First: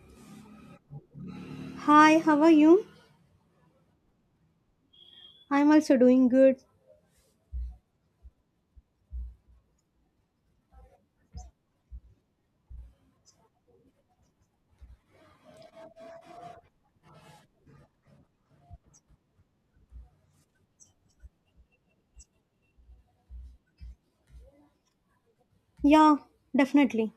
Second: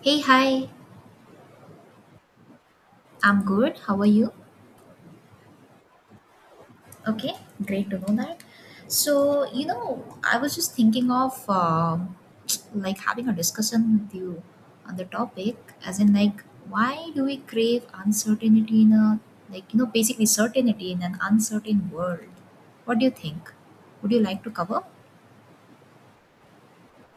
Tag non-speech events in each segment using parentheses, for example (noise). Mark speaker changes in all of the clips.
Speaker 1: Hey, hi.
Speaker 2: Hi, how are you?
Speaker 1: I'm good. How are you?
Speaker 2: I'm also doing good.
Speaker 1: Okay, great to know that. So, you know, I was just thinking of like having a discussion with you on the topic, as in like why do we crave uncertainty in a like you know basically certainty in an uncertain world? What do you think? Would you like to cover?
Speaker 2: Yeah, definitely.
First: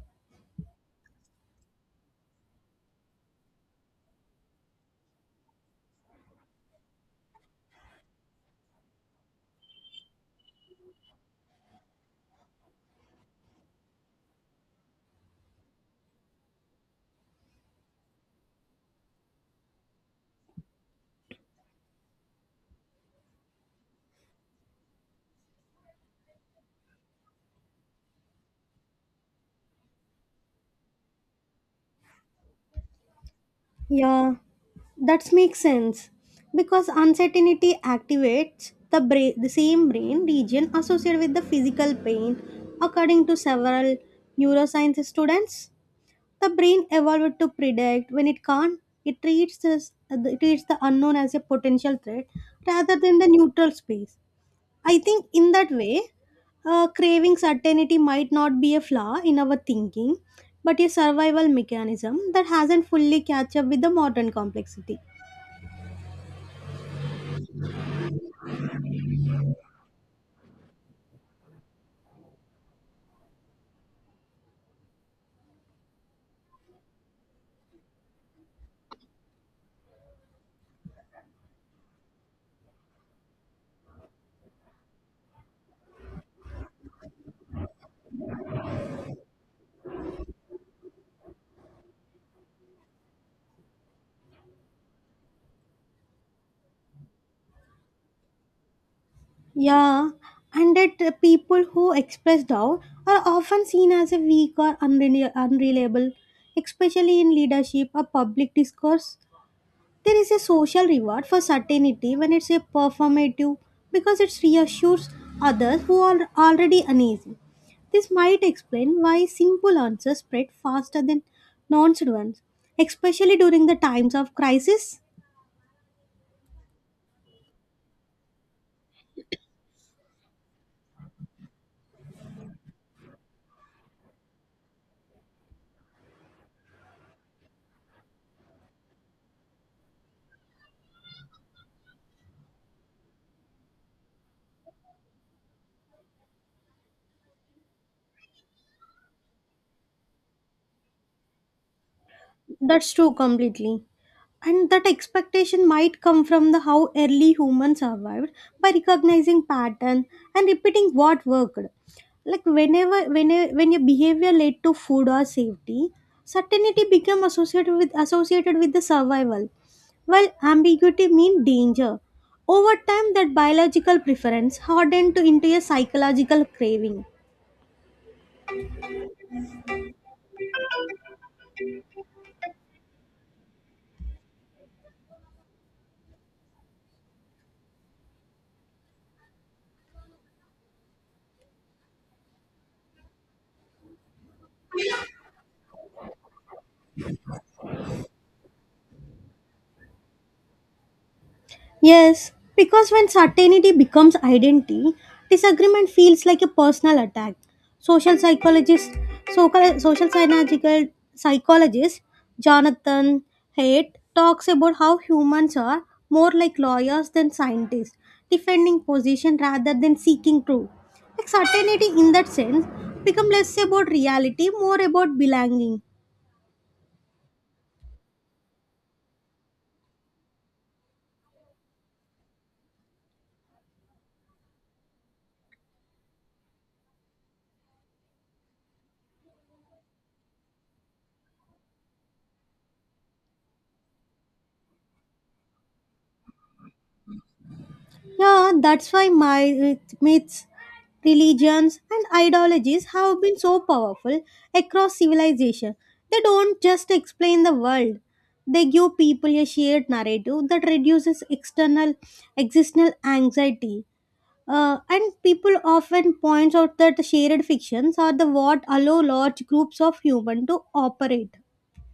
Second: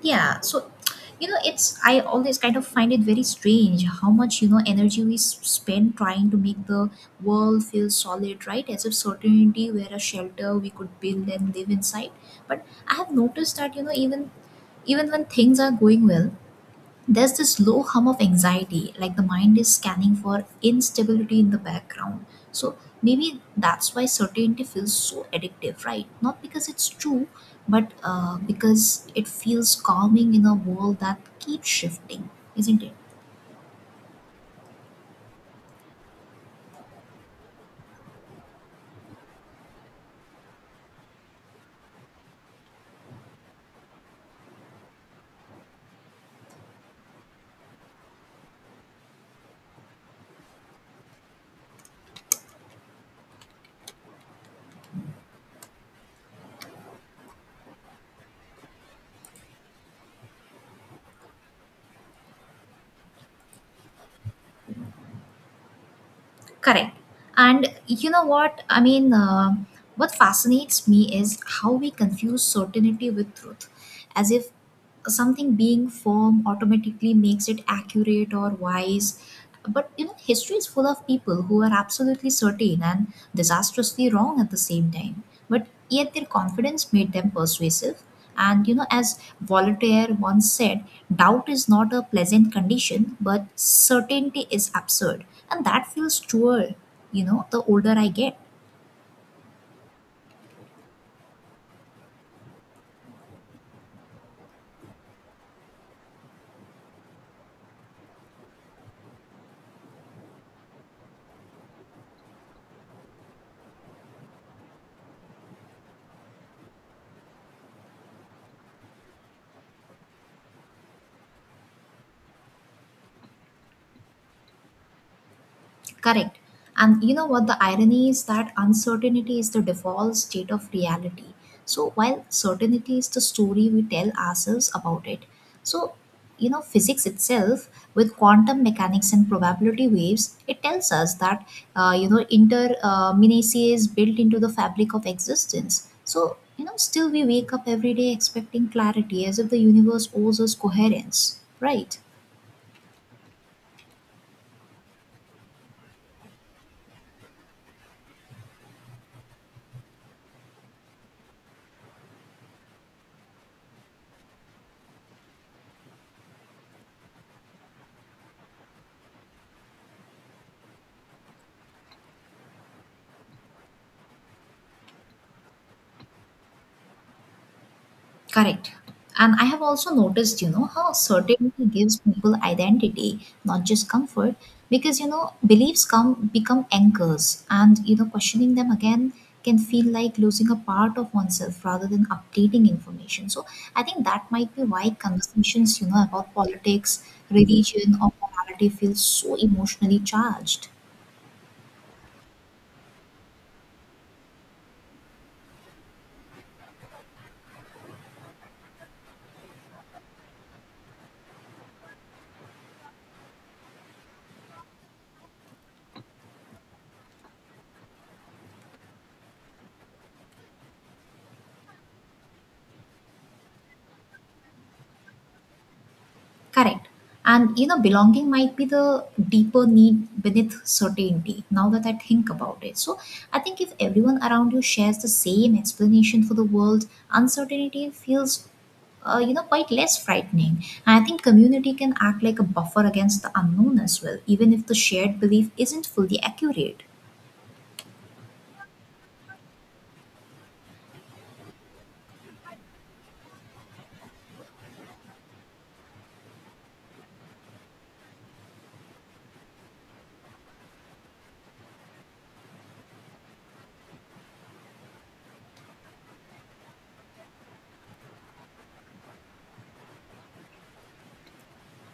Speaker 1: Yeah, so you know, it's I always kind of find it very strange how much you know energy we spend trying to make the world feel solid, right? As if certainty were a shelter we could build and live inside. But I have noticed that you know, even when things are going well, there's this low hum of anxiety, like the mind is scanning for instability in the background. So maybe that's why certainty feels so addictive, right? Not because it's true, but because it feels calming in a world that keeps shifting, isn't it?
Speaker 2: Yeah, that makes sense. Because uncertainty activates the brain, the same brain region associated with the physical pain. According to several neuroscience students, the brain evolved to predict when it can't. It treats the unknown as a potential threat rather than the neutral space. I think in that way, craving certainty might not be a flaw in our thinking, but a survival mechanism that hasn't fully catch up with the modern complexity.
Speaker 1: Correct. And you know what? I mean, what fascinates me is how we confuse certainty with truth, as if something being firm automatically makes it accurate or wise. But you know, history is full of people who are absolutely certain and disastrously wrong at the same time. But yet their confidence made them persuasive. And you know, as Voltaire once said, doubt is not a pleasant condition, but certainty is absurd. And that feels truer, you know, the older I get.
Speaker 2: Yeah, and that people who express doubt are often seen as a weak or unreliable, especially in leadership or public discourse. There is a social reward for certainty when it's a performative because it reassures others who are already uneasy. This might explain why simple answers spread faster than nonsense ones, especially during the times of crisis.
Speaker 1: Correct. And you know what the irony is that uncertainty is the default state of reality. So while certainty is the story we tell ourselves about it. So you know physics itself with quantum mechanics and probability waves it tells us that you know inter minutiae is built into the fabric of existence, so you know still we wake up every day expecting clarity as if the universe owes us coherence, right?
Speaker 2: That's true completely. And that expectation might come from the how early humans survived by recognizing pattern and repeating what worked like when your behavior led to food or safety, certainty became associated with the survival, while ambiguity means danger. Over time, that biological preference hardened to into a psychological craving.
Speaker 1: Correct. And I have also noticed, you know, how certainty gives people identity, not just comfort, because, you know, beliefs come become anchors and, you know, questioning them again can feel like losing a part of oneself rather than updating information. So I think that might be why conversations, you know, about politics, religion, or morality feel so emotionally charged.
Speaker 2: Yes, because when certainty becomes identity, disagreement feels like a personal attack. Social psychologist, so social psychological psychologist Jonathan Haidt talks about how humans are more like lawyers than scientists, defending position rather than seeking truth. Like certainty, in that sense, become less about reality, more about belonging.
Speaker 1: Correct. And you know, belonging might be the deeper need beneath certainty now that I think about it. So I think if everyone around you shares the same explanation for the world, uncertainty feels, you know, quite less frightening. And I think community can act like a buffer against the unknown as well, even if the shared belief isn't fully accurate.
Speaker 2: Yeah, that's why my myths, religions, and ideologies have been so powerful across civilization. They don't just explain the world; they give people a shared narrative that reduces external existential anxiety. And people often point out that shared fictions are the what allow large groups of humans to operate.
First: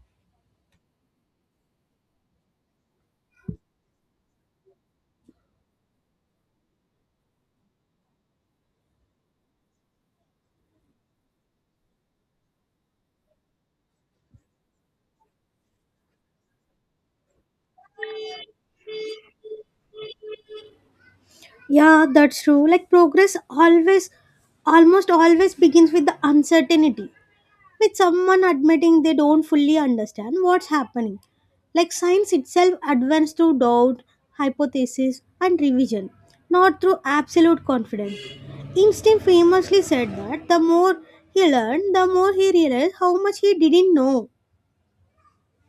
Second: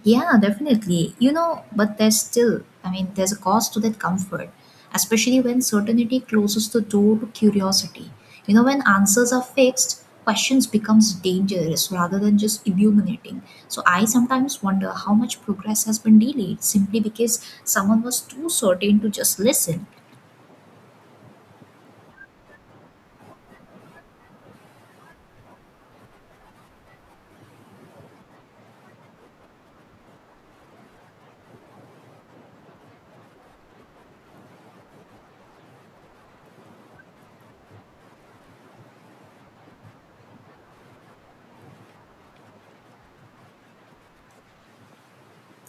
Speaker 1: Yeah, definitely. You know, but there's still, I mean, there's a cost to that comfort, especially when certainty closes the door to curiosity. You know, when answers are fixed, questions becomes dangerous rather than just illuminating. So I sometimes wonder how much progress has been delayed simply because someone was too certain to just listen.
Speaker 2: Yeah, that's true. Like progress always, almost always begins with the uncertainty, with someone admitting they don't fully understand what's happening. Like science itself advances through doubt, hypothesis, and revision, not through absolute confidence. Einstein famously said that the more he learned, the more he realized how much he didn't know.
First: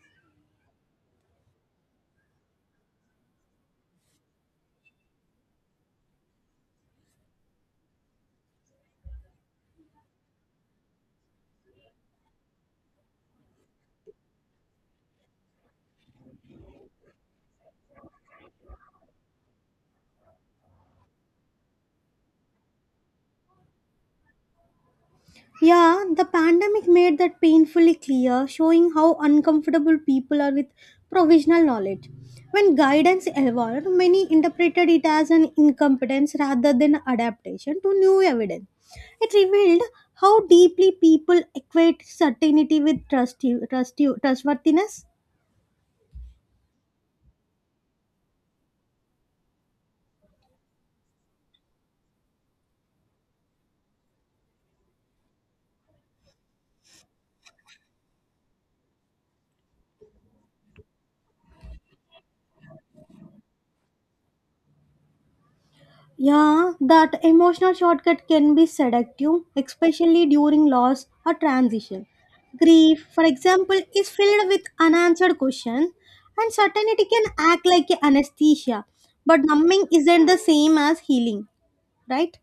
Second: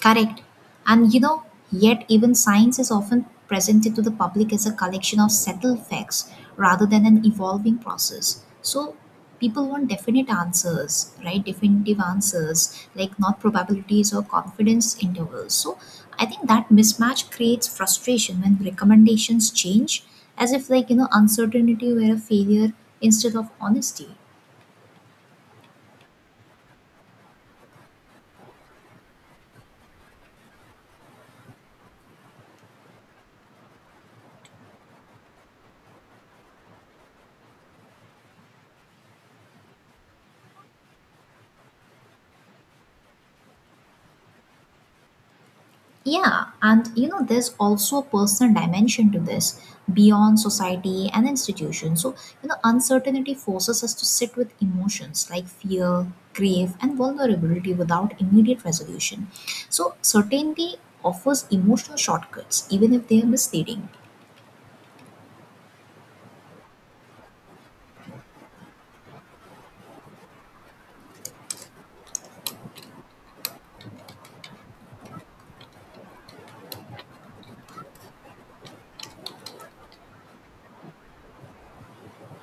Speaker 1: Correct. And you know, yet even science is often presented to the public as a collection of settled facts rather than an evolving process. So people want definite answers, right? Definitive answers, like not probabilities or confidence intervals. So I think that mismatch creates frustration when recommendations change as if like you know uncertainty were a failure instead of honesty.
Speaker 2: Yeah, the pandemic made that painfully clear, showing how uncomfortable people are with provisional knowledge. When guidance evolved, many interpreted it as an incompetence rather than adaptation to new evidence. It revealed how deeply people equate certainty with trust, trustworthiness.
Speaker 1: Yeah, and you know, there's also a personal dimension to this beyond society and institutions. So, you know, uncertainty forces us to sit with emotions like fear, grief, and vulnerability without immediate resolution. So, certainty offers emotional shortcuts, even if they are misleading.
Speaker 2: Yeah, that emotional shortcut can be seductive, especially during loss or transition. Grief, for example, is filled with unanswered questions, and certainty can act like a anesthesia. But numbing isn't the same as healing, right?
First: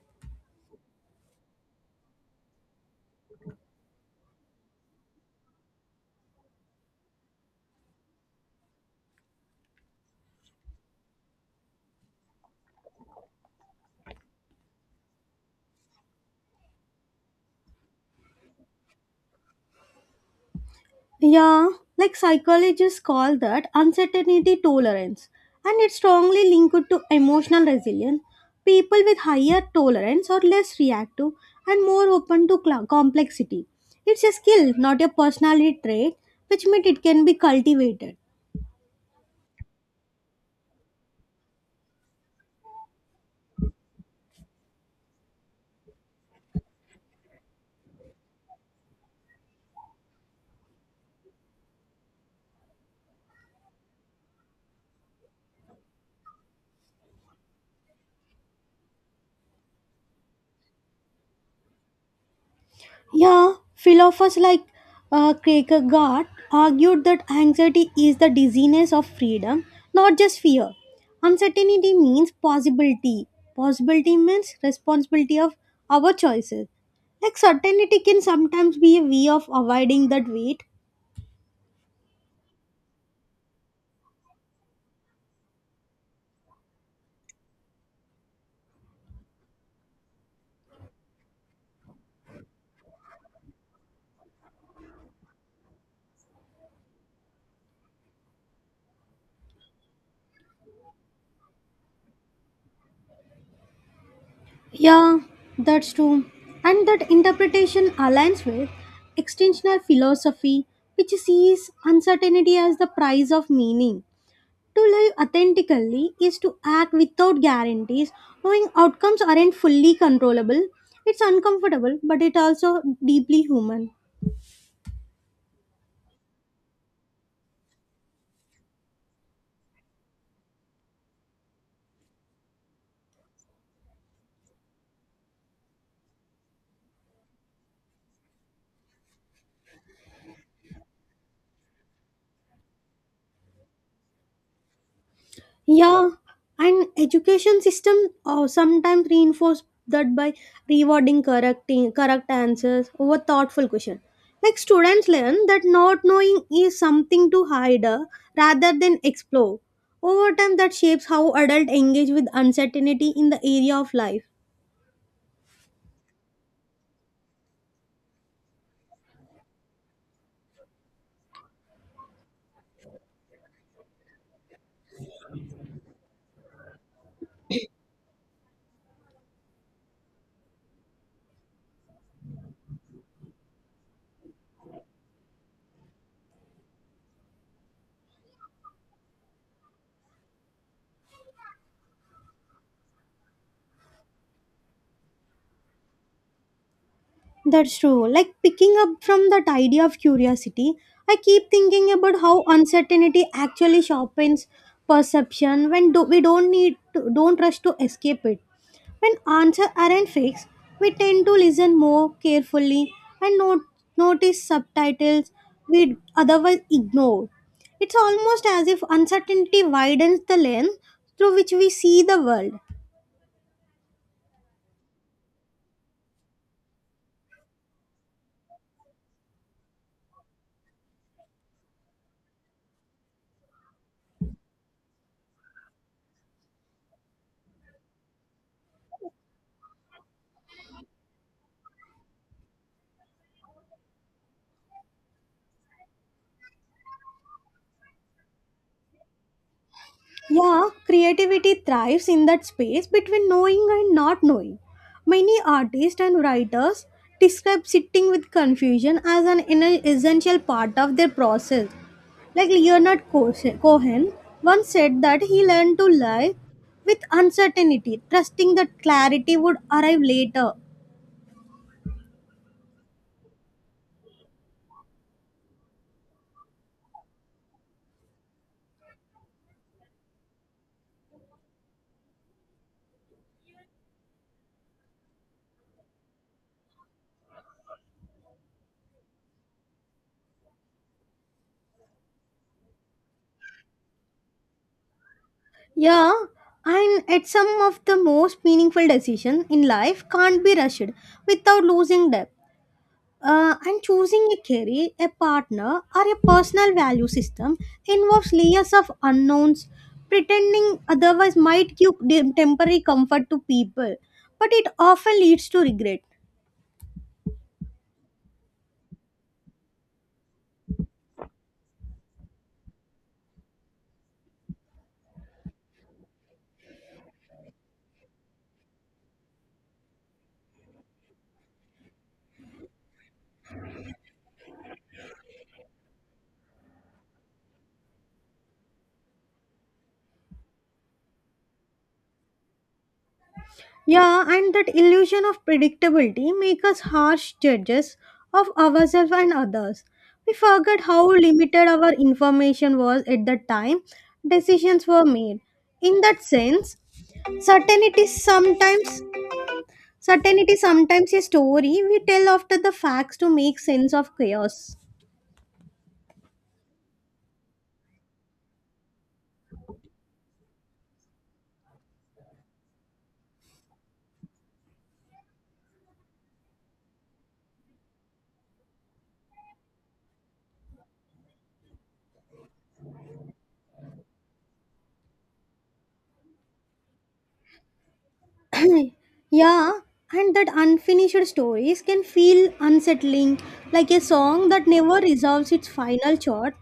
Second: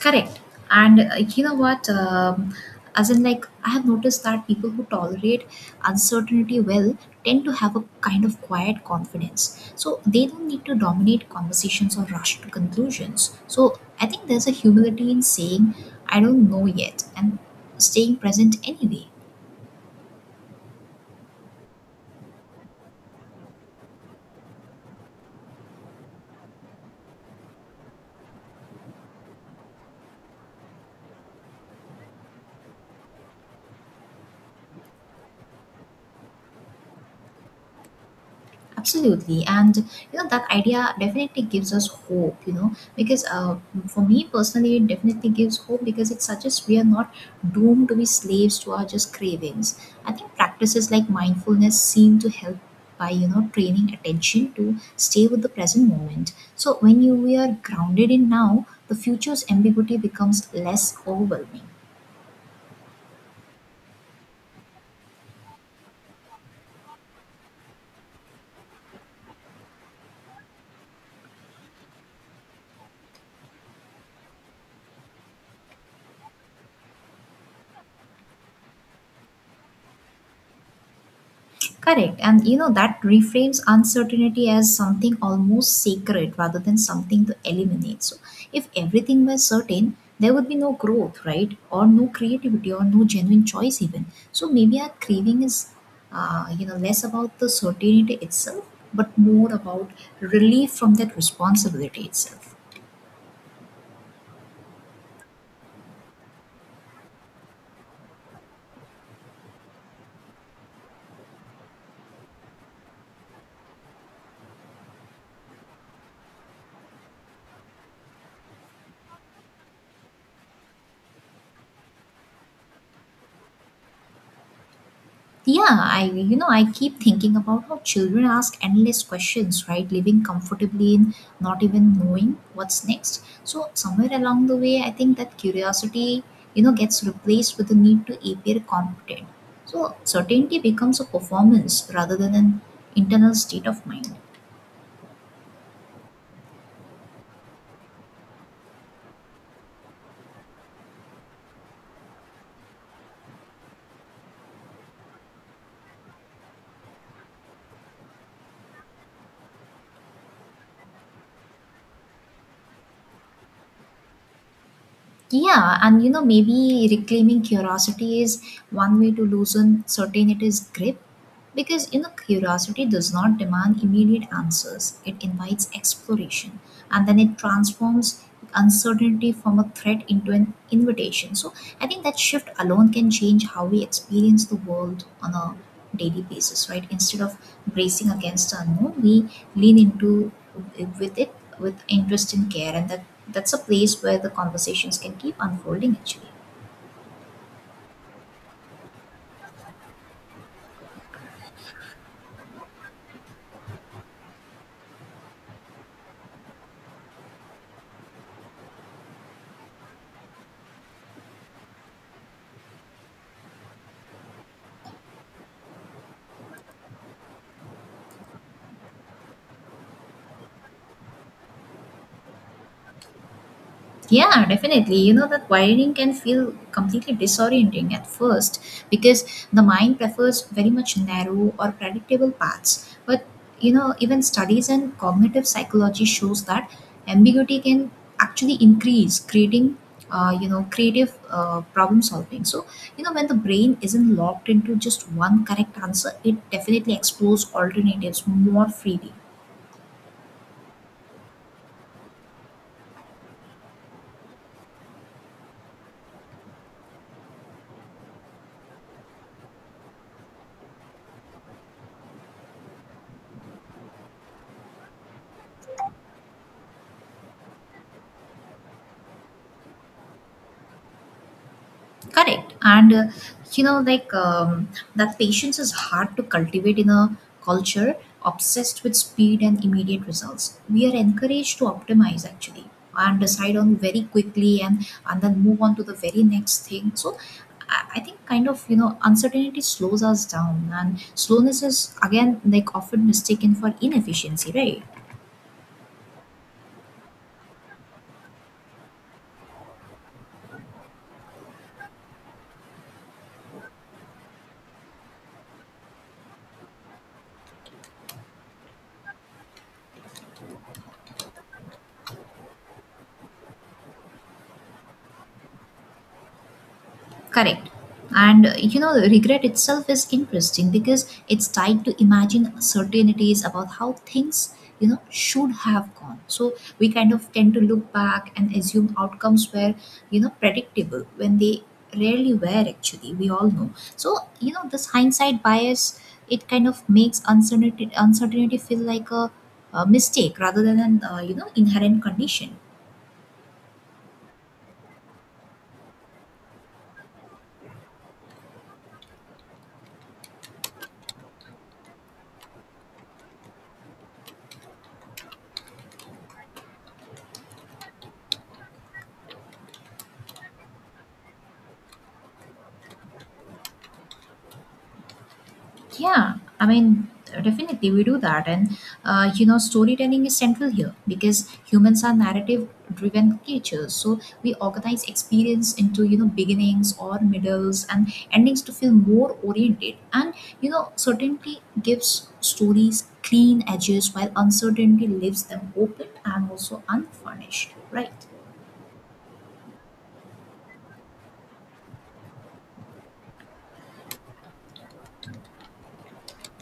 Speaker 1: Correct. And you know what? As in, like, I have noticed that people who tolerate uncertainty well tend to have a kind of quiet confidence. So they don't need to dominate conversations or rush to conclusions. So I think there's a humility in saying, I don't know yet, and staying present anyway.
Speaker 2: Yeah, like psychologists call that uncertainty tolerance, and it's strongly linked to emotional resilience. People with higher tolerance are less reactive and more open to complexity. It's a skill, not a personality trait, which means it can be cultivated.
Speaker 1: Absolutely, and you know that idea definitely gives us hope, you know, because for me personally it definitely gives hope because it suggests we are not doomed to be slaves to our just cravings. I think practices like mindfulness seem to help by you know training attention to stay with the present moment, so when you we are grounded in now the future's ambiguity becomes less overwhelming.
Speaker 2: Yeah, philosophers like Kierkegaard argued that anxiety is the dizziness of freedom, not just fear. Uncertainty means possibility. Possibility means responsibility of our choices. Like certainty can sometimes be a way of avoiding that weight.
Speaker 1: Correct. And you know, that reframes uncertainty as something almost sacred rather than something to eliminate. So, if everything were certain, there would be no growth, right? Or no creativity or no genuine choice, even. So, maybe our craving is, you know, less about the certainty itself, but more about relief from that responsibility itself.
Speaker 2: Yeah, that's true. And that interpretation aligns with extensional philosophy, which sees uncertainty as the price of meaning. To live authentically is to act without guarantees, knowing outcomes aren't fully controllable. It's uncomfortable, but it also deeply human.
Speaker 1: Yeah, I you know I keep thinking about how children ask endless questions, right? Living comfortably in not even knowing what's next. So somewhere along the way, I think that curiosity, you know, gets replaced with the need to appear competent. So certainty becomes a performance rather than an internal state of mind.
Speaker 2: Yeah, and education system sometimes reinforce that by rewarding correcting correct answers over thoughtful question. Like students learn that not knowing is something to hide, rather than explore. Over time, that shapes how adults engage with uncertainty in the area of life.
Speaker 1: Yeah, and you know maybe reclaiming curiosity is one way to loosen certainty's grip, because you know, curiosity does not demand immediate answers. It invites exploration, and then it transforms uncertainty from a threat into an invitation. So I think that shift alone can change how we experience the world on a daily basis, right? Instead of bracing against the unknown, we lean into with it with interest and care, and that's a place where the conversations can keep unfolding actually.
Speaker 2: That's true. Like picking up from that idea of curiosity, I keep thinking about how uncertainty actually sharpens perception when we don't rush to escape it. When answers aren't fixed, we tend to listen more carefully and notice subtitles we'd otherwise ignore. It's almost as if uncertainty widens the lens through which we see the world.
Speaker 1: Yeah, definitely. You know that wiring can feel completely disorienting at first because the mind prefers very much narrow or predictable paths. But you know, even studies and cognitive psychology shows that ambiguity can actually increase, creating you know creative problem solving. So you know when the brain isn't locked into just one correct answer, it definitely explores alternatives more freely.
Speaker 2: Yeah, creativity thrives in that space between knowing and not knowing. Many artists and writers describe sitting with confusion as an essential part of their process. Like Leonard Cohen once said that he learned to live with uncertainty, trusting that clarity would arrive later.
Speaker 1: Correct. And you know, like that patience is hard to cultivate in a culture obsessed with speed and immediate results. We are encouraged to optimize actually and decide on very quickly and then move on to the very next thing. So I think kind of you know uncertainty slows us down, and slowness is again like often mistaken for inefficiency, right?
Speaker 2: Yeah, and at some of the most meaningful decisions in life can't be rushed without losing depth. And choosing a career, a partner, or a personal value system involves layers of unknowns. Pretending otherwise might give temporary comfort to people, but it often leads to regret.
Speaker 1: Correct. And you know, regret itself is interesting because it's tied to imagine certainties about how things, you know, should have gone. So we kind of tend to look back and assume outcomes were, you know, predictable when they rarely were actually, we all know. So, you know, this hindsight bias, it kind of makes uncertainty feel like a mistake rather than an, you know, inherent condition.
Speaker 2: Yeah, and that illusion of predictability makes us harsh judges of ourselves and others. We forget how limited our information was at the time decisions were made. In that sense, certainty sometimes Certainty is sometimes a story we tell after the facts to make sense of chaos.
Speaker 1: Yeah, I mean, definitely we do that. And, you know, storytelling is central here because humans are narrative driven creatures. So we organize experience into, you know, beginnings or middles and endings to feel more oriented. And, you know, certainty gives stories clean edges while uncertainty leaves them open and also unfurnished, right?
Speaker 2: (clears throat) Yeah, and that unfinished stories can feel unsettling, like a song that never resolves its final chord.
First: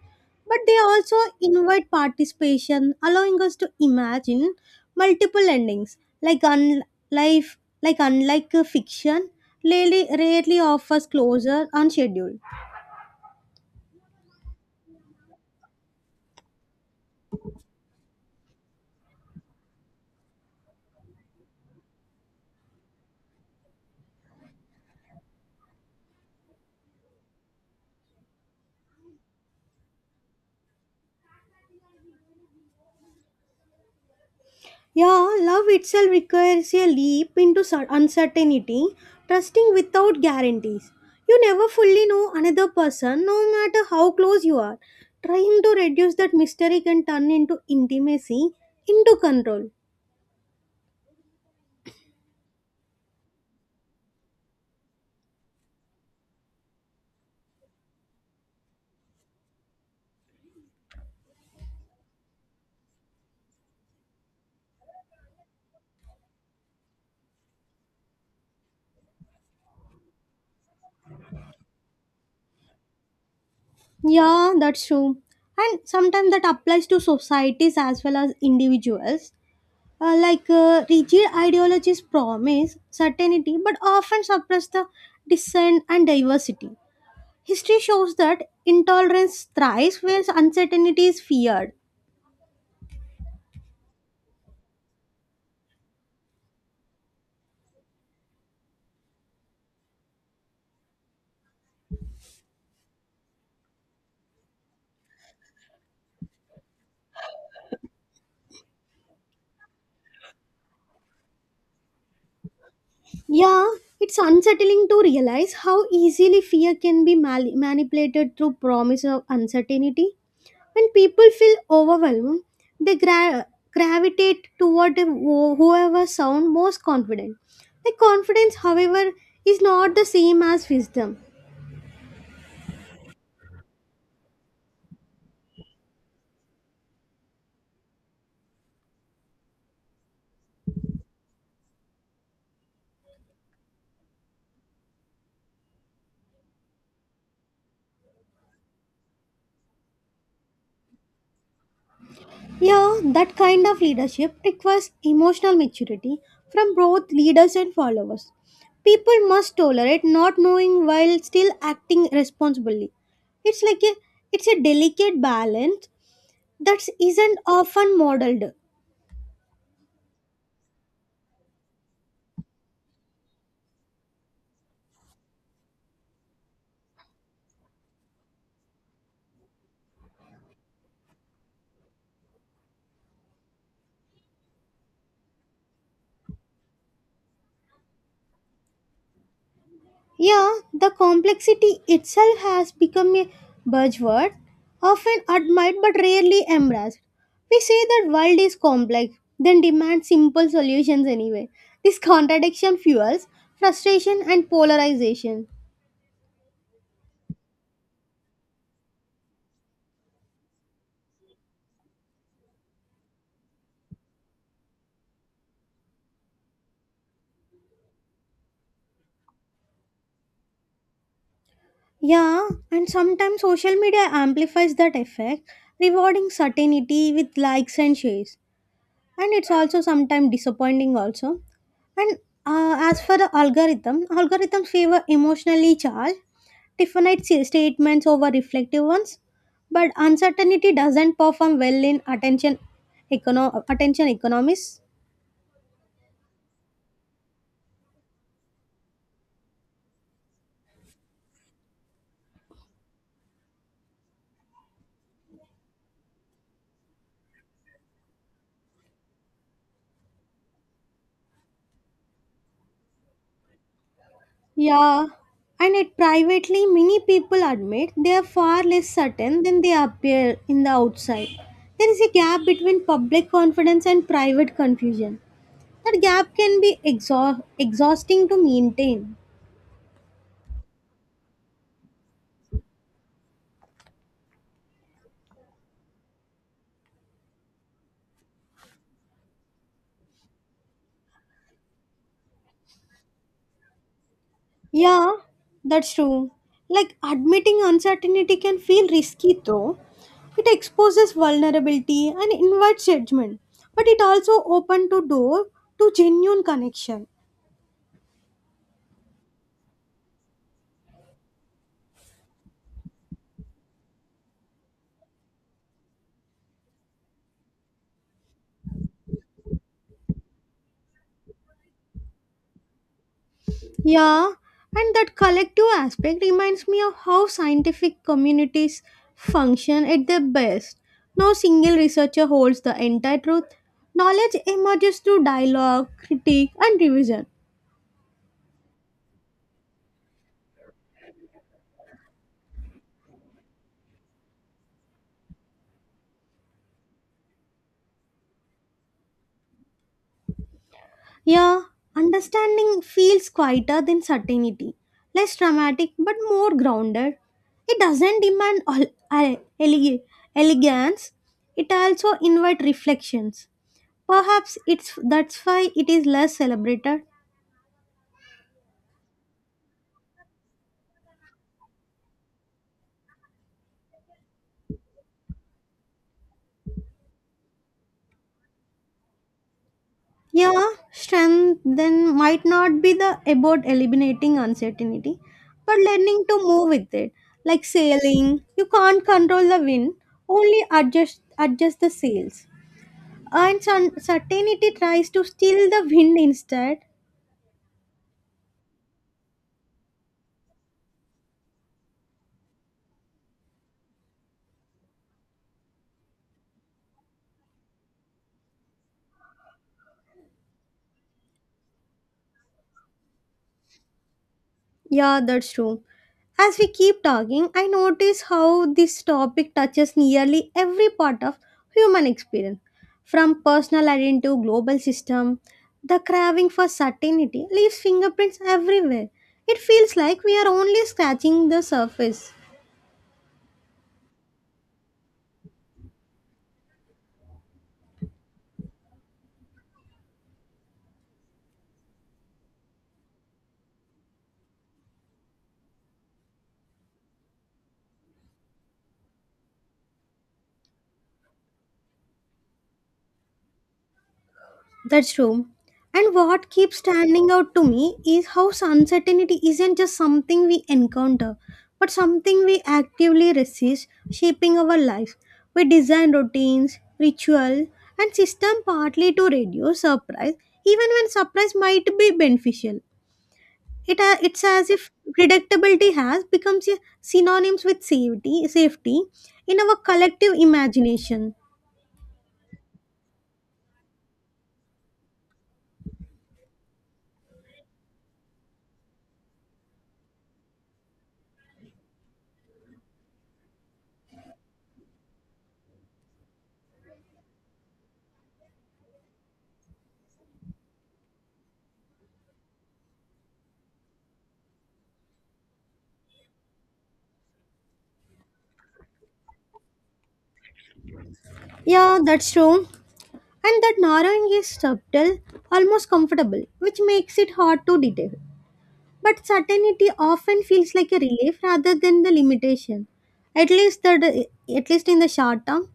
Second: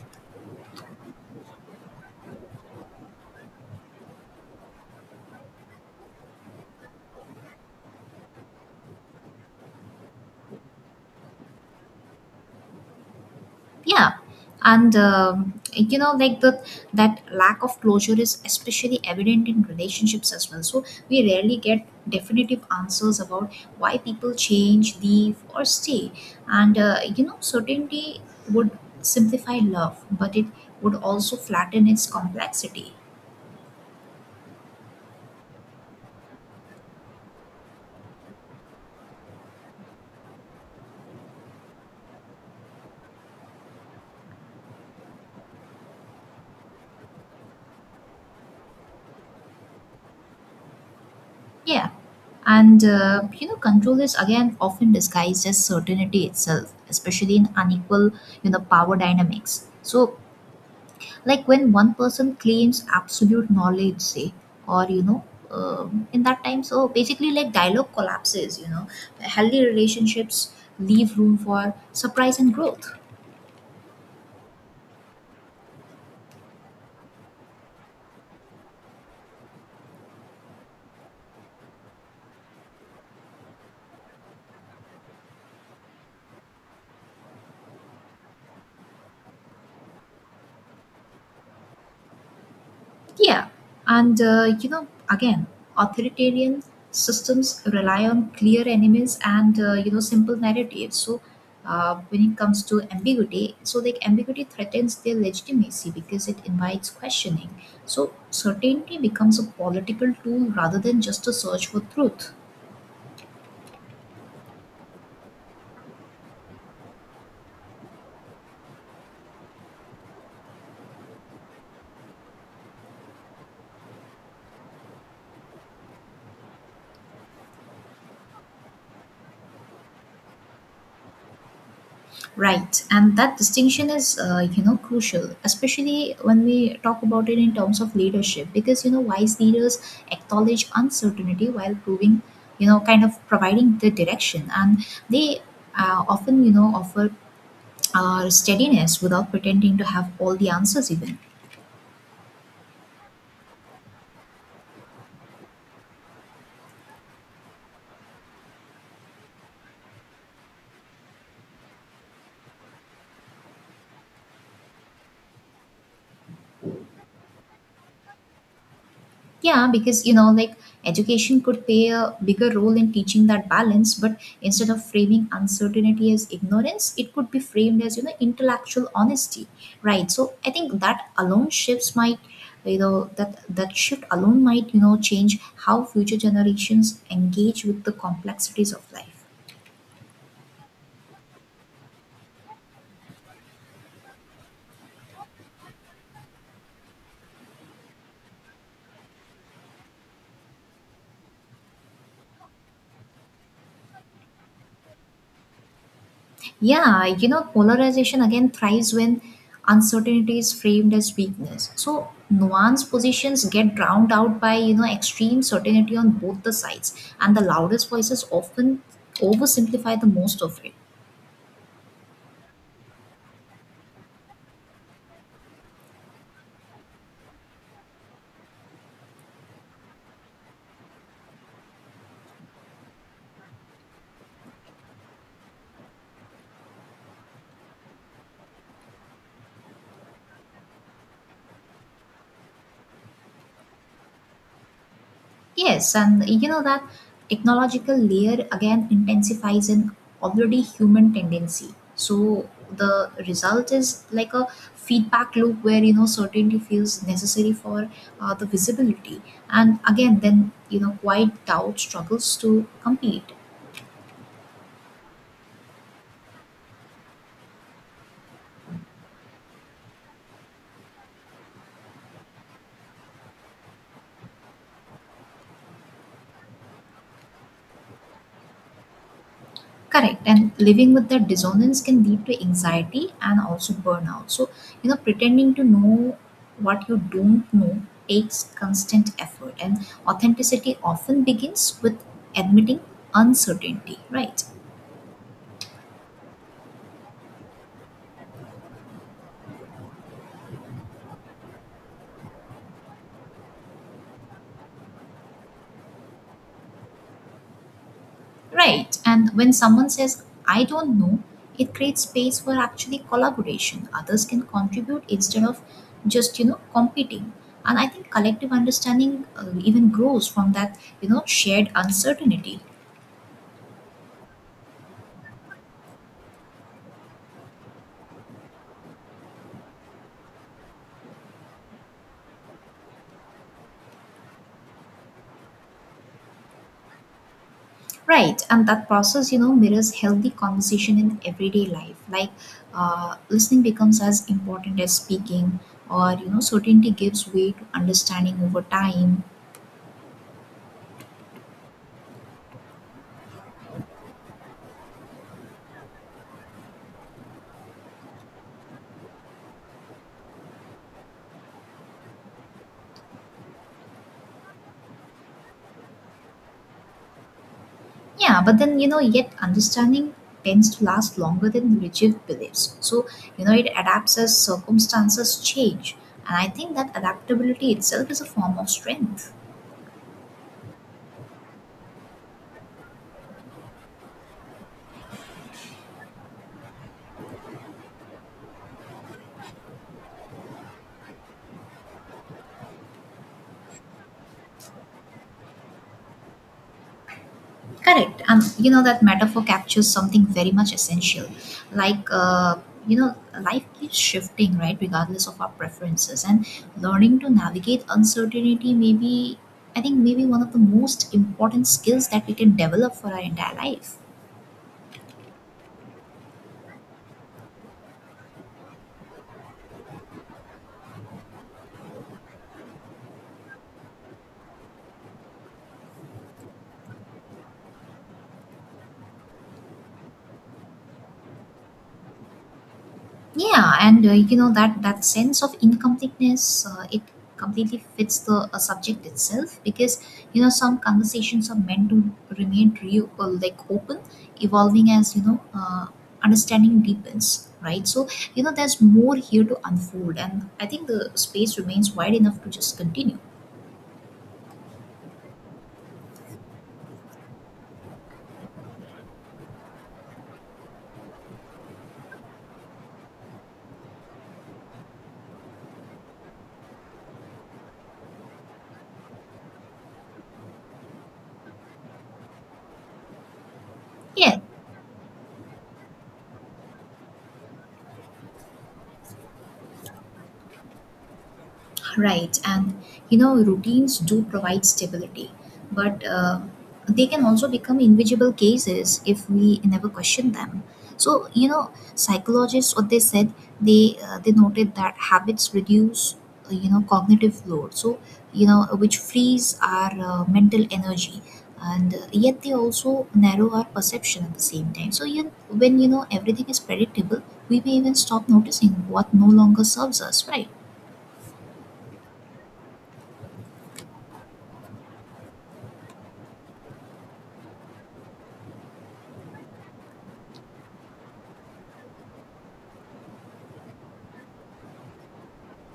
Speaker 2: But they also invite participation, allowing us to imagine multiple endings, like life, unlike a fiction, rarely offers closure on schedule.
Speaker 1: Yeah, and you know like the that lack of closure is especially evident in relationships as well, so we rarely get definitive answers about why people change, leave or stay, and you know certainty would simplify love but it would also flatten its complexity.
Speaker 2: Yeah, love itself requires a leap into uncertainty, trusting without guarantees. You never fully know another person, no matter how close you are. Trying to reduce that mystery can turn into intimacy, into control.
Speaker 1: Yeah, and you know control is again often disguised as certainty itself especially in unequal you know power dynamics, so like when one person claims absolute knowledge, say, or you know in that time so basically like dialogue collapses, you know healthy relationships leave room for surprise and growth.
Speaker 2: Yeah, that's true. And sometimes that applies to societies as well as individuals. Like rigid ideologies promise certainty but often suppress the dissent and diversity. History shows that intolerance thrives where uncertainty is feared.
Speaker 1: Yeah, and you know, again, authoritarian systems rely on clear enemies and you know simple narratives. So, when it comes to ambiguity, so like ambiguity threatens their legitimacy because it invites questioning. So, certainty becomes a political tool rather than just a search for truth.
Speaker 2: Yeah, it's unsettling to realize how easily fear can be manipulated through promise of uncertainty. When people feel overwhelmed, they gravitate toward whoever sound most confident. The confidence, however, is not the same as wisdom.
Speaker 1: Right, and that distinction is, you know, crucial, especially when we talk about it in terms of leadership, because you know, wise leaders acknowledge uncertainty while proving, you know, kind of providing the direction, and they often, you know, offer steadiness without pretending to have all the answers, even.
Speaker 2: Yeah, that kind of leadership requires emotional maturity from both leaders and followers. People must tolerate not knowing while still acting responsibly. It's like a it's a delicate balance that isn't often modeled.
Speaker 1: Yeah, because you know, like education could play a bigger role in teaching that balance, but instead of framing uncertainty as ignorance, it could be framed as you know intellectual honesty, right? So I think that shift alone might you know change how future generations engage with the complexities of life.
Speaker 2: Yeah, the complexity itself has become a buzzword, often admired but rarely embraced. We say that world is complex, then demand simple solutions anyway. This contradiction fuels frustration and polarization.
Speaker 1: Yeah, you know, polarization again thrives when uncertainty is framed as weakness. So nuanced positions get drowned out by, you know, extreme certainty on both the sides, and the loudest voices often oversimplify the most of it.
Speaker 2: Yeah, and sometimes social media amplifies that effect, rewarding certainty with likes and shares. And it's also sometimes disappointing also. And as for the algorithms favor emotionally charged, statements over reflective ones. But uncertainty doesn't perform well in attention economics.
Speaker 1: Yes, and you know that technological layer again intensifies an already human tendency. So the result is like a feedback loop where you know certainty feels necessary for the visibility, and again then you know quiet doubt struggles to compete.
Speaker 2: Yeah, and it privately, many people admit they are far less certain than they appear in the outside. There is a gap between public confidence and private confusion. That gap can be exhausting to maintain.
Speaker 1: Correct. And living with that dissonance can lead to anxiety and also burnout. So, pretending to know what you don't know takes constant effort. And authenticity often begins with admitting uncertainty, right?
Speaker 2: Yeah, that's true. Like admitting uncertainty can feel risky though. It exposes vulnerability and invites judgment, but it also opens the door to genuine connection.
Speaker 1: Right. And when someone says, I don't know, it creates space for actually collaboration. Others can contribute instead of just, competing. And I think collective understanding even grows from that, shared uncertainty.
Speaker 2: Yeah, and that collective aspect reminds me of how scientific communities function at their best. No single researcher holds the entire truth. Knowledge emerges through dialogue, critique, and revision.
Speaker 1: Right, and that process, mirrors healthy conversation in everyday life. Like listening becomes as important as speaking, or certainty gives way to understanding over time.
Speaker 2: Yeah, understanding feels quieter than certainty, less dramatic but more grounded. It doesn't demand all, uh, ele- elegance, it also invites reflections. Perhaps it's that's why it is less celebrated.
Speaker 1: Yeah, but then yet understanding tends to last longer than rigid beliefs. So it adapts as circumstances change, and I think that adaptability itself is a form of strength.
Speaker 2: Yeah, strength then might not be the about eliminating uncertainty, but learning to move with it. Like sailing, you can't control the wind, only adjust the sails. And certainty tries to steal the wind instead.
Speaker 1: Correct. And that metaphor captures something very much essential. Like, you know, life keeps shifting, right, regardless of our preferences. And learning to navigate uncertainty may be, I think, maybe one of the most important skills that we can develop for our entire life.
Speaker 2: Yeah, that's true. As we keep talking, I notice how this topic touches nearly every part of human experience, from personal identity to global system. The craving for certainty leaves fingerprints everywhere. It feels like we are only scratching the surface.
Speaker 1: Yeah, and that sense of incompleteness, it completely fits the subject itself because some conversations are meant to remain real, like open, evolving as understanding deepens, right? So there's more here to unfold, and I think the space remains wide enough to just continue.
Speaker 2: That's true. And what keeps standing out to me is how uncertainty isn't just something we encounter, but something we actively resist, shaping our life. We design routines, rituals, and system partly to reduce surprise, even when surprise might be beneficial. It, a-
Speaker 1: Yeah.
Speaker 2: it's as if predictability has become synonyms with safety in our collective imagination.
Speaker 1: Right, and routines do provide stability, but they can also become invisible cases if we never question them. So, psychologists, what they said, they noted that habits reduce, cognitive load. So, which frees our mental energy, and yet they also narrow our perception at the same time. So, you when you know everything is predictable, we may even stop noticing what no longer serves us, right?
Speaker 2: Yeah, that's true. And that narrowing is subtle, almost comfortable, which makes it hard to detail. But certainty often feels like a relief rather than the limitation. At least in the short term.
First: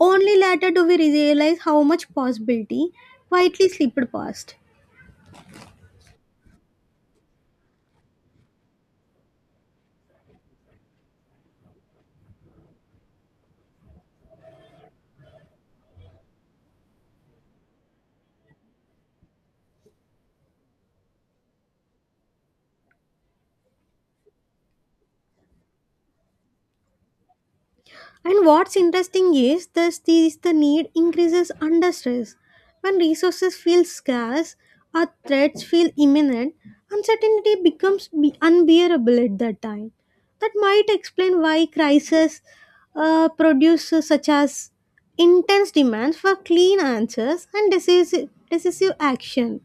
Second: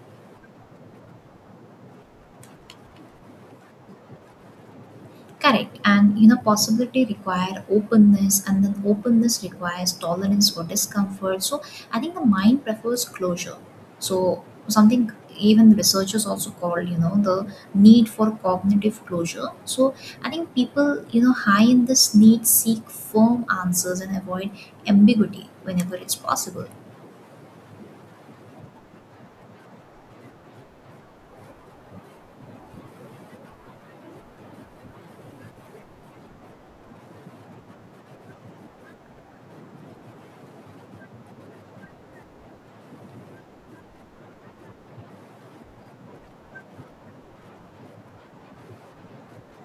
Speaker 2: Only later do we realize how much possibility quietly slipped past.
Speaker 1: Correct. And possibility require openness, and then openness requires tolerance for discomfort. So I think the mind prefers closure. So something even researchers also call the need for cognitive closure. So I think people high in this need seek firm answers and avoid ambiguity whenever it's possible.
Speaker 2: And what's interesting is this is the need increases under stress. When resources feel scarce or threats feel imminent, uncertainty becomes unbearable at that time. That might explain why crises produce such as intense demands for clean answers and decisive action.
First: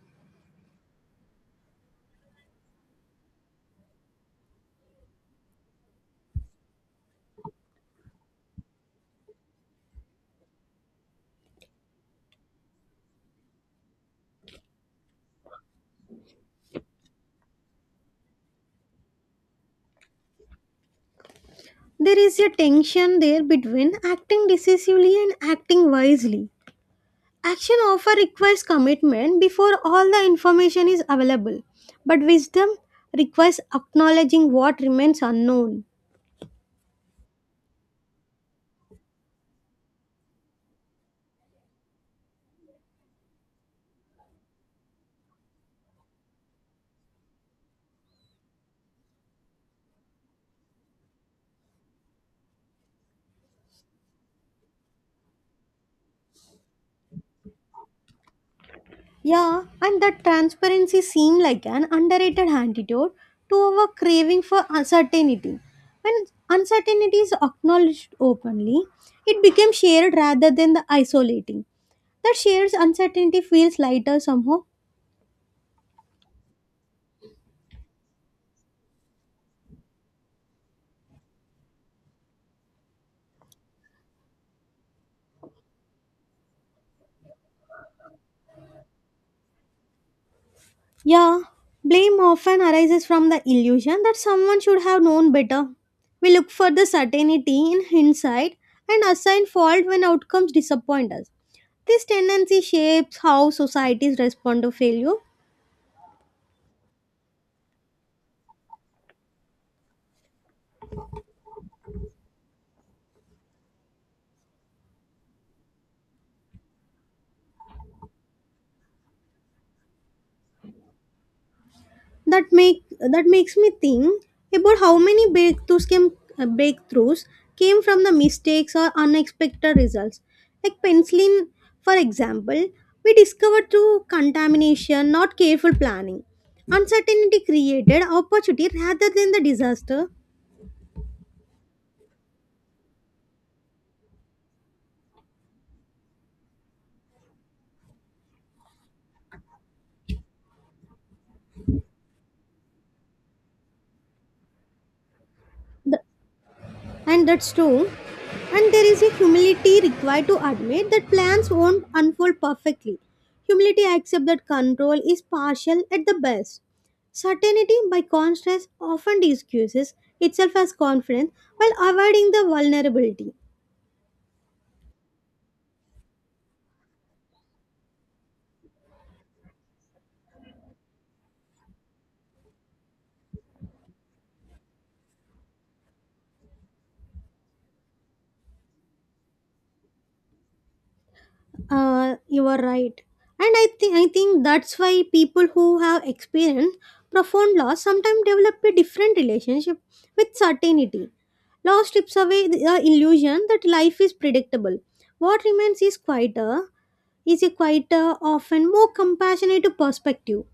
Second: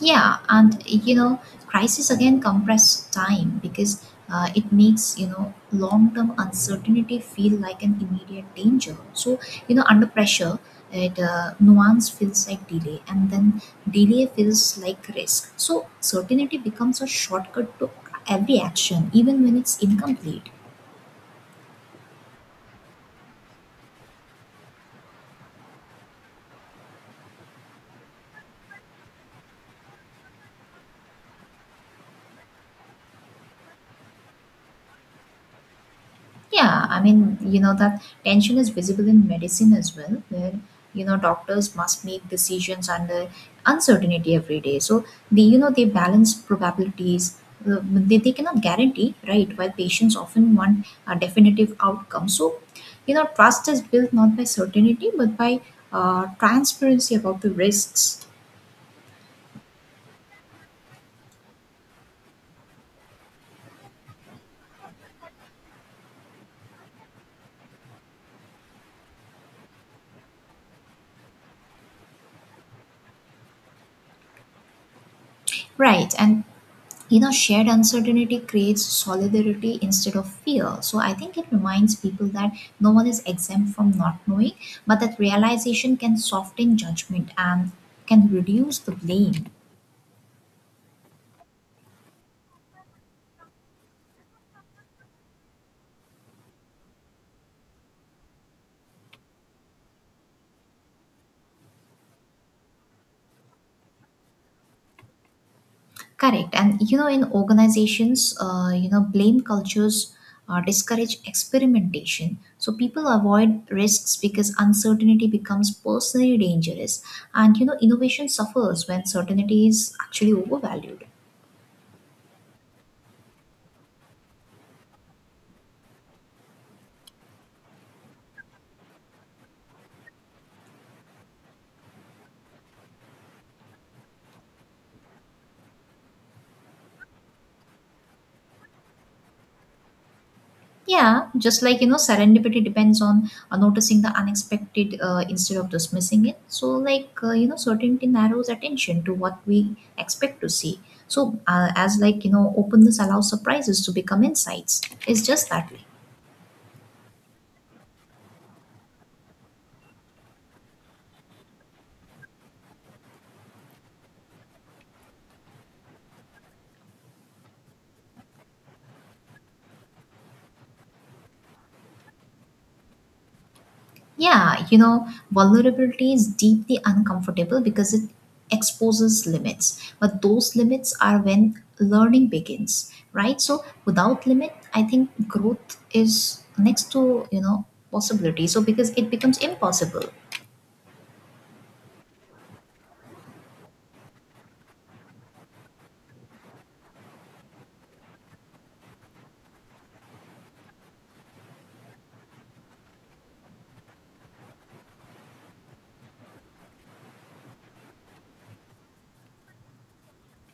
Speaker 1: Yeah, and crisis again compress time because it makes long-term uncertainty feel like an immediate danger. So under pressure, it nuance feels like delay, and then delay feels like risk. So certainty becomes a shortcut to every action, even when it's incomplete.
Speaker 2: There is a tension there between acting decisively and acting wisely. Action often requires commitment before all the information is available, but wisdom requires acknowledging what remains unknown.
Speaker 1: Yeah, that tension is visible in medicine as well, where, doctors must make decisions under uncertainty every day. So, they balance probabilities. They cannot guarantee, right? While patients often want a definitive outcome. So, trust is built not by certainty, but by transparency about the risks.
Speaker 2: Yeah, and that transparency seems like an underrated antidote to our craving for uncertainty. When uncertainty is acknowledged openly, it becomes shared rather than the isolating. That shares uncertainty feels lighter somehow.
Speaker 1: Right. And shared uncertainty creates solidarity instead of fear, so I think it reminds people that no one is exempt from not knowing, but that realization can soften judgment and can reduce the blame.
Speaker 2: Yeah, blame often arises from the illusion that someone should have known better. We look for the certainty in hindsight and assign fault when outcomes disappoint us. This tendency shapes how societies respond to failure.
Speaker 1: Correct. And in organizations, blame cultures discourage experimentation, so people avoid risks because uncertainty becomes personally dangerous, and innovation suffers when certainty is actually overvalued.
Speaker 2: That makes me think about how many breakthroughs came, breakthroughs came from the mistakes or unexpected results, like penicillin, for example. We discovered through contamination, not careful planning. Uncertainty created opportunity rather than the disaster.
Speaker 1: Yeah, just like serendipity depends on noticing the unexpected instead of dismissing it. So, certainty narrows attention to what we expect to see. So, as openness allows surprises to become insights. It's just that way.
Speaker 2: And that's true. And there is a humility required to admit that plans won't unfold perfectly. Humility accepts that control is partial at the best. Certainty, by contrast, often excuses itself as confidence while avoiding the vulnerability.
Speaker 1: Yeah, vulnerability is deeply uncomfortable because it exposes limits. But those limits are when learning begins, right? So without limit, I think growth is next to, possibility. So because it becomes impossible.
Speaker 2: You are right. And I think that's why people who have experienced profound loss sometimes develop a different relationship with certainty. Loss strips away the illusion that life is predictable. What remains is a quieter, often more compassionate perspective.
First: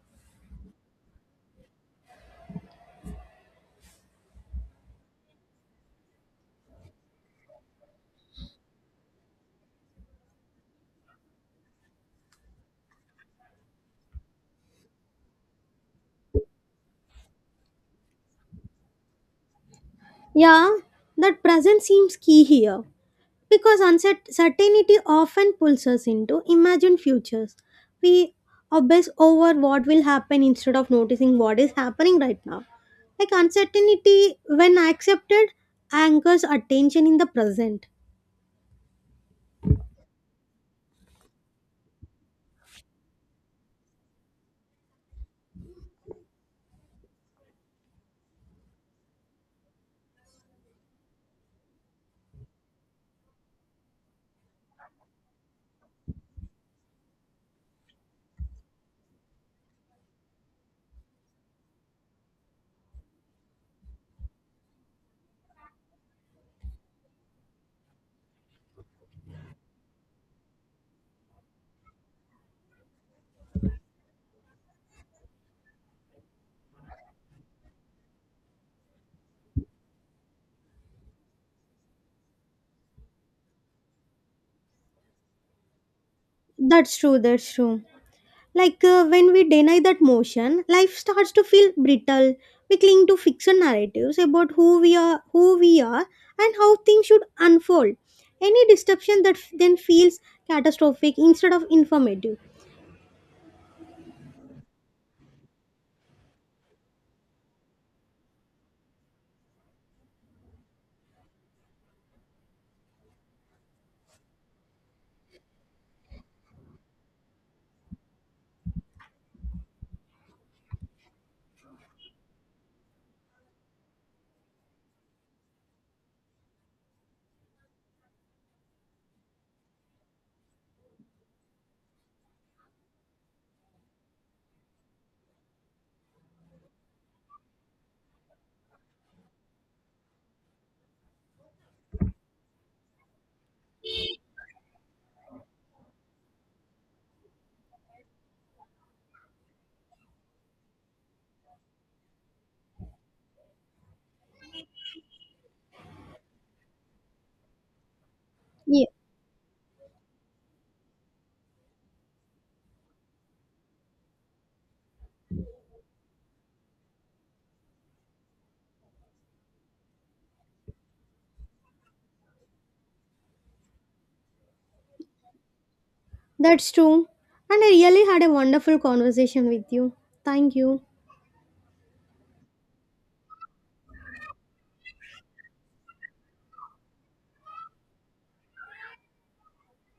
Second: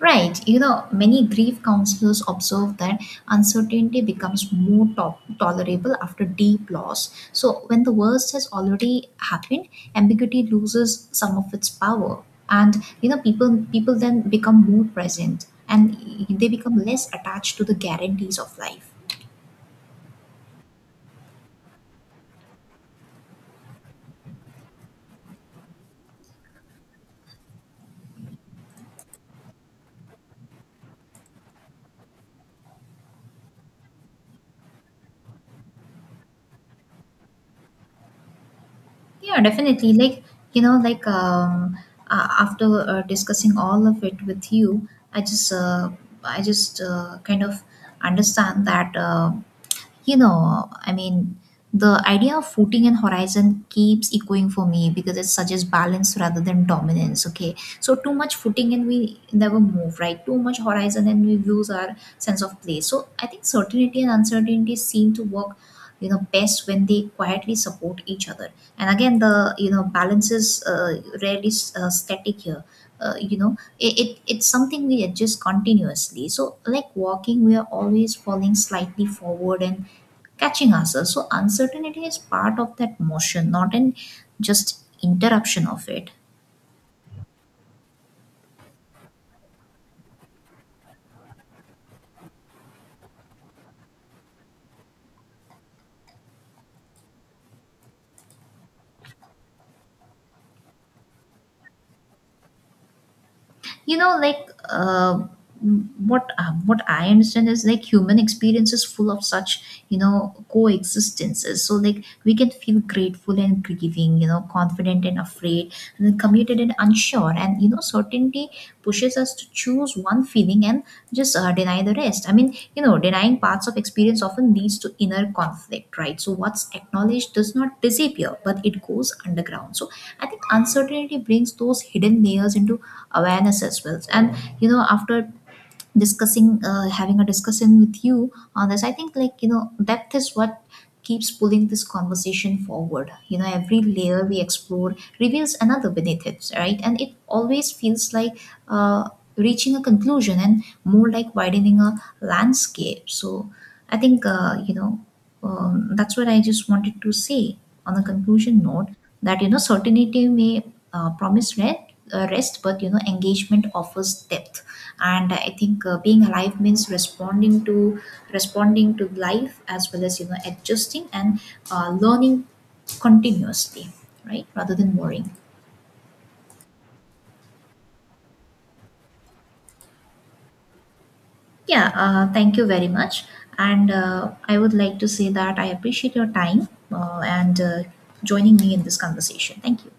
Speaker 1: Right. Many grief counselors observe that uncertainty becomes tolerable after deep loss. So, when the worst has already happened, ambiguity loses some of its power, and people then become more present, and they become less attached to the guarantees of life.
Speaker 2: Yeah, that presence seems key here. Because uncertainty often pulls us into imagined futures. We obsess over what will happen instead of noticing what is happening right now. Like uncertainty, when accepted, anchors attention in the present.
Speaker 1: Yeah, definitely. You know, like um, after discussing all of it with you, I just uh, I just kind of understand that. You know, I mean, the idea of footing and horizon keeps echoing for me because it suggests balance rather than dominance. Okay, so too much footing and we never move, right? Too much horizon and we lose our sense of place. So I think certainty and uncertainty seem to work, best when they quietly support each other. And again, the balance is rarely static here. It's something we adjust continuously, so like walking, we are always falling slightly forward and catching ourselves. So uncertainty is part of that motion, not an just interruption of it.
Speaker 2: That's true. Like when we deny that motion, life starts to feel brittle. We cling to fiction narratives about who we are, and how things should unfold. Any disruption that then feels catastrophic instead of informative.
Speaker 1: you know like uh, what I understand is like human experience is full of such coexistences, so like we can feel grateful and grieving, confident and afraid, and then committed and unsure. And certainty pushes us to choose one feeling and just deny the rest. Denying parts of experience often leads to inner conflict, right? So what's acknowledged does not disappear, but it goes underground. So I think uncertainty brings those hidden layers into awareness as well. And after discussing having a discussion with you on this, I think depth is what keeps pulling this conversation forward. Every layer we explore reveals another beneath it, right? And it always feels like uh, reaching a conclusion and more like widening a landscape. So I think, that's what I just wanted to say on a conclusion
Speaker 2: Yeah,
Speaker 1: note, that, certainty may promise rest, but, engagement offers depth. And I think being alive means responding to life as well, as, adjusting and learning continuously, right? Rather than worrying.
Speaker 2: that's true. And I really had a wonderful conversation with you. Thank you.
Speaker 1: Yeah, thank you very much. And I would like to say that I appreciate your time, and joining me in this conversation. Thank you.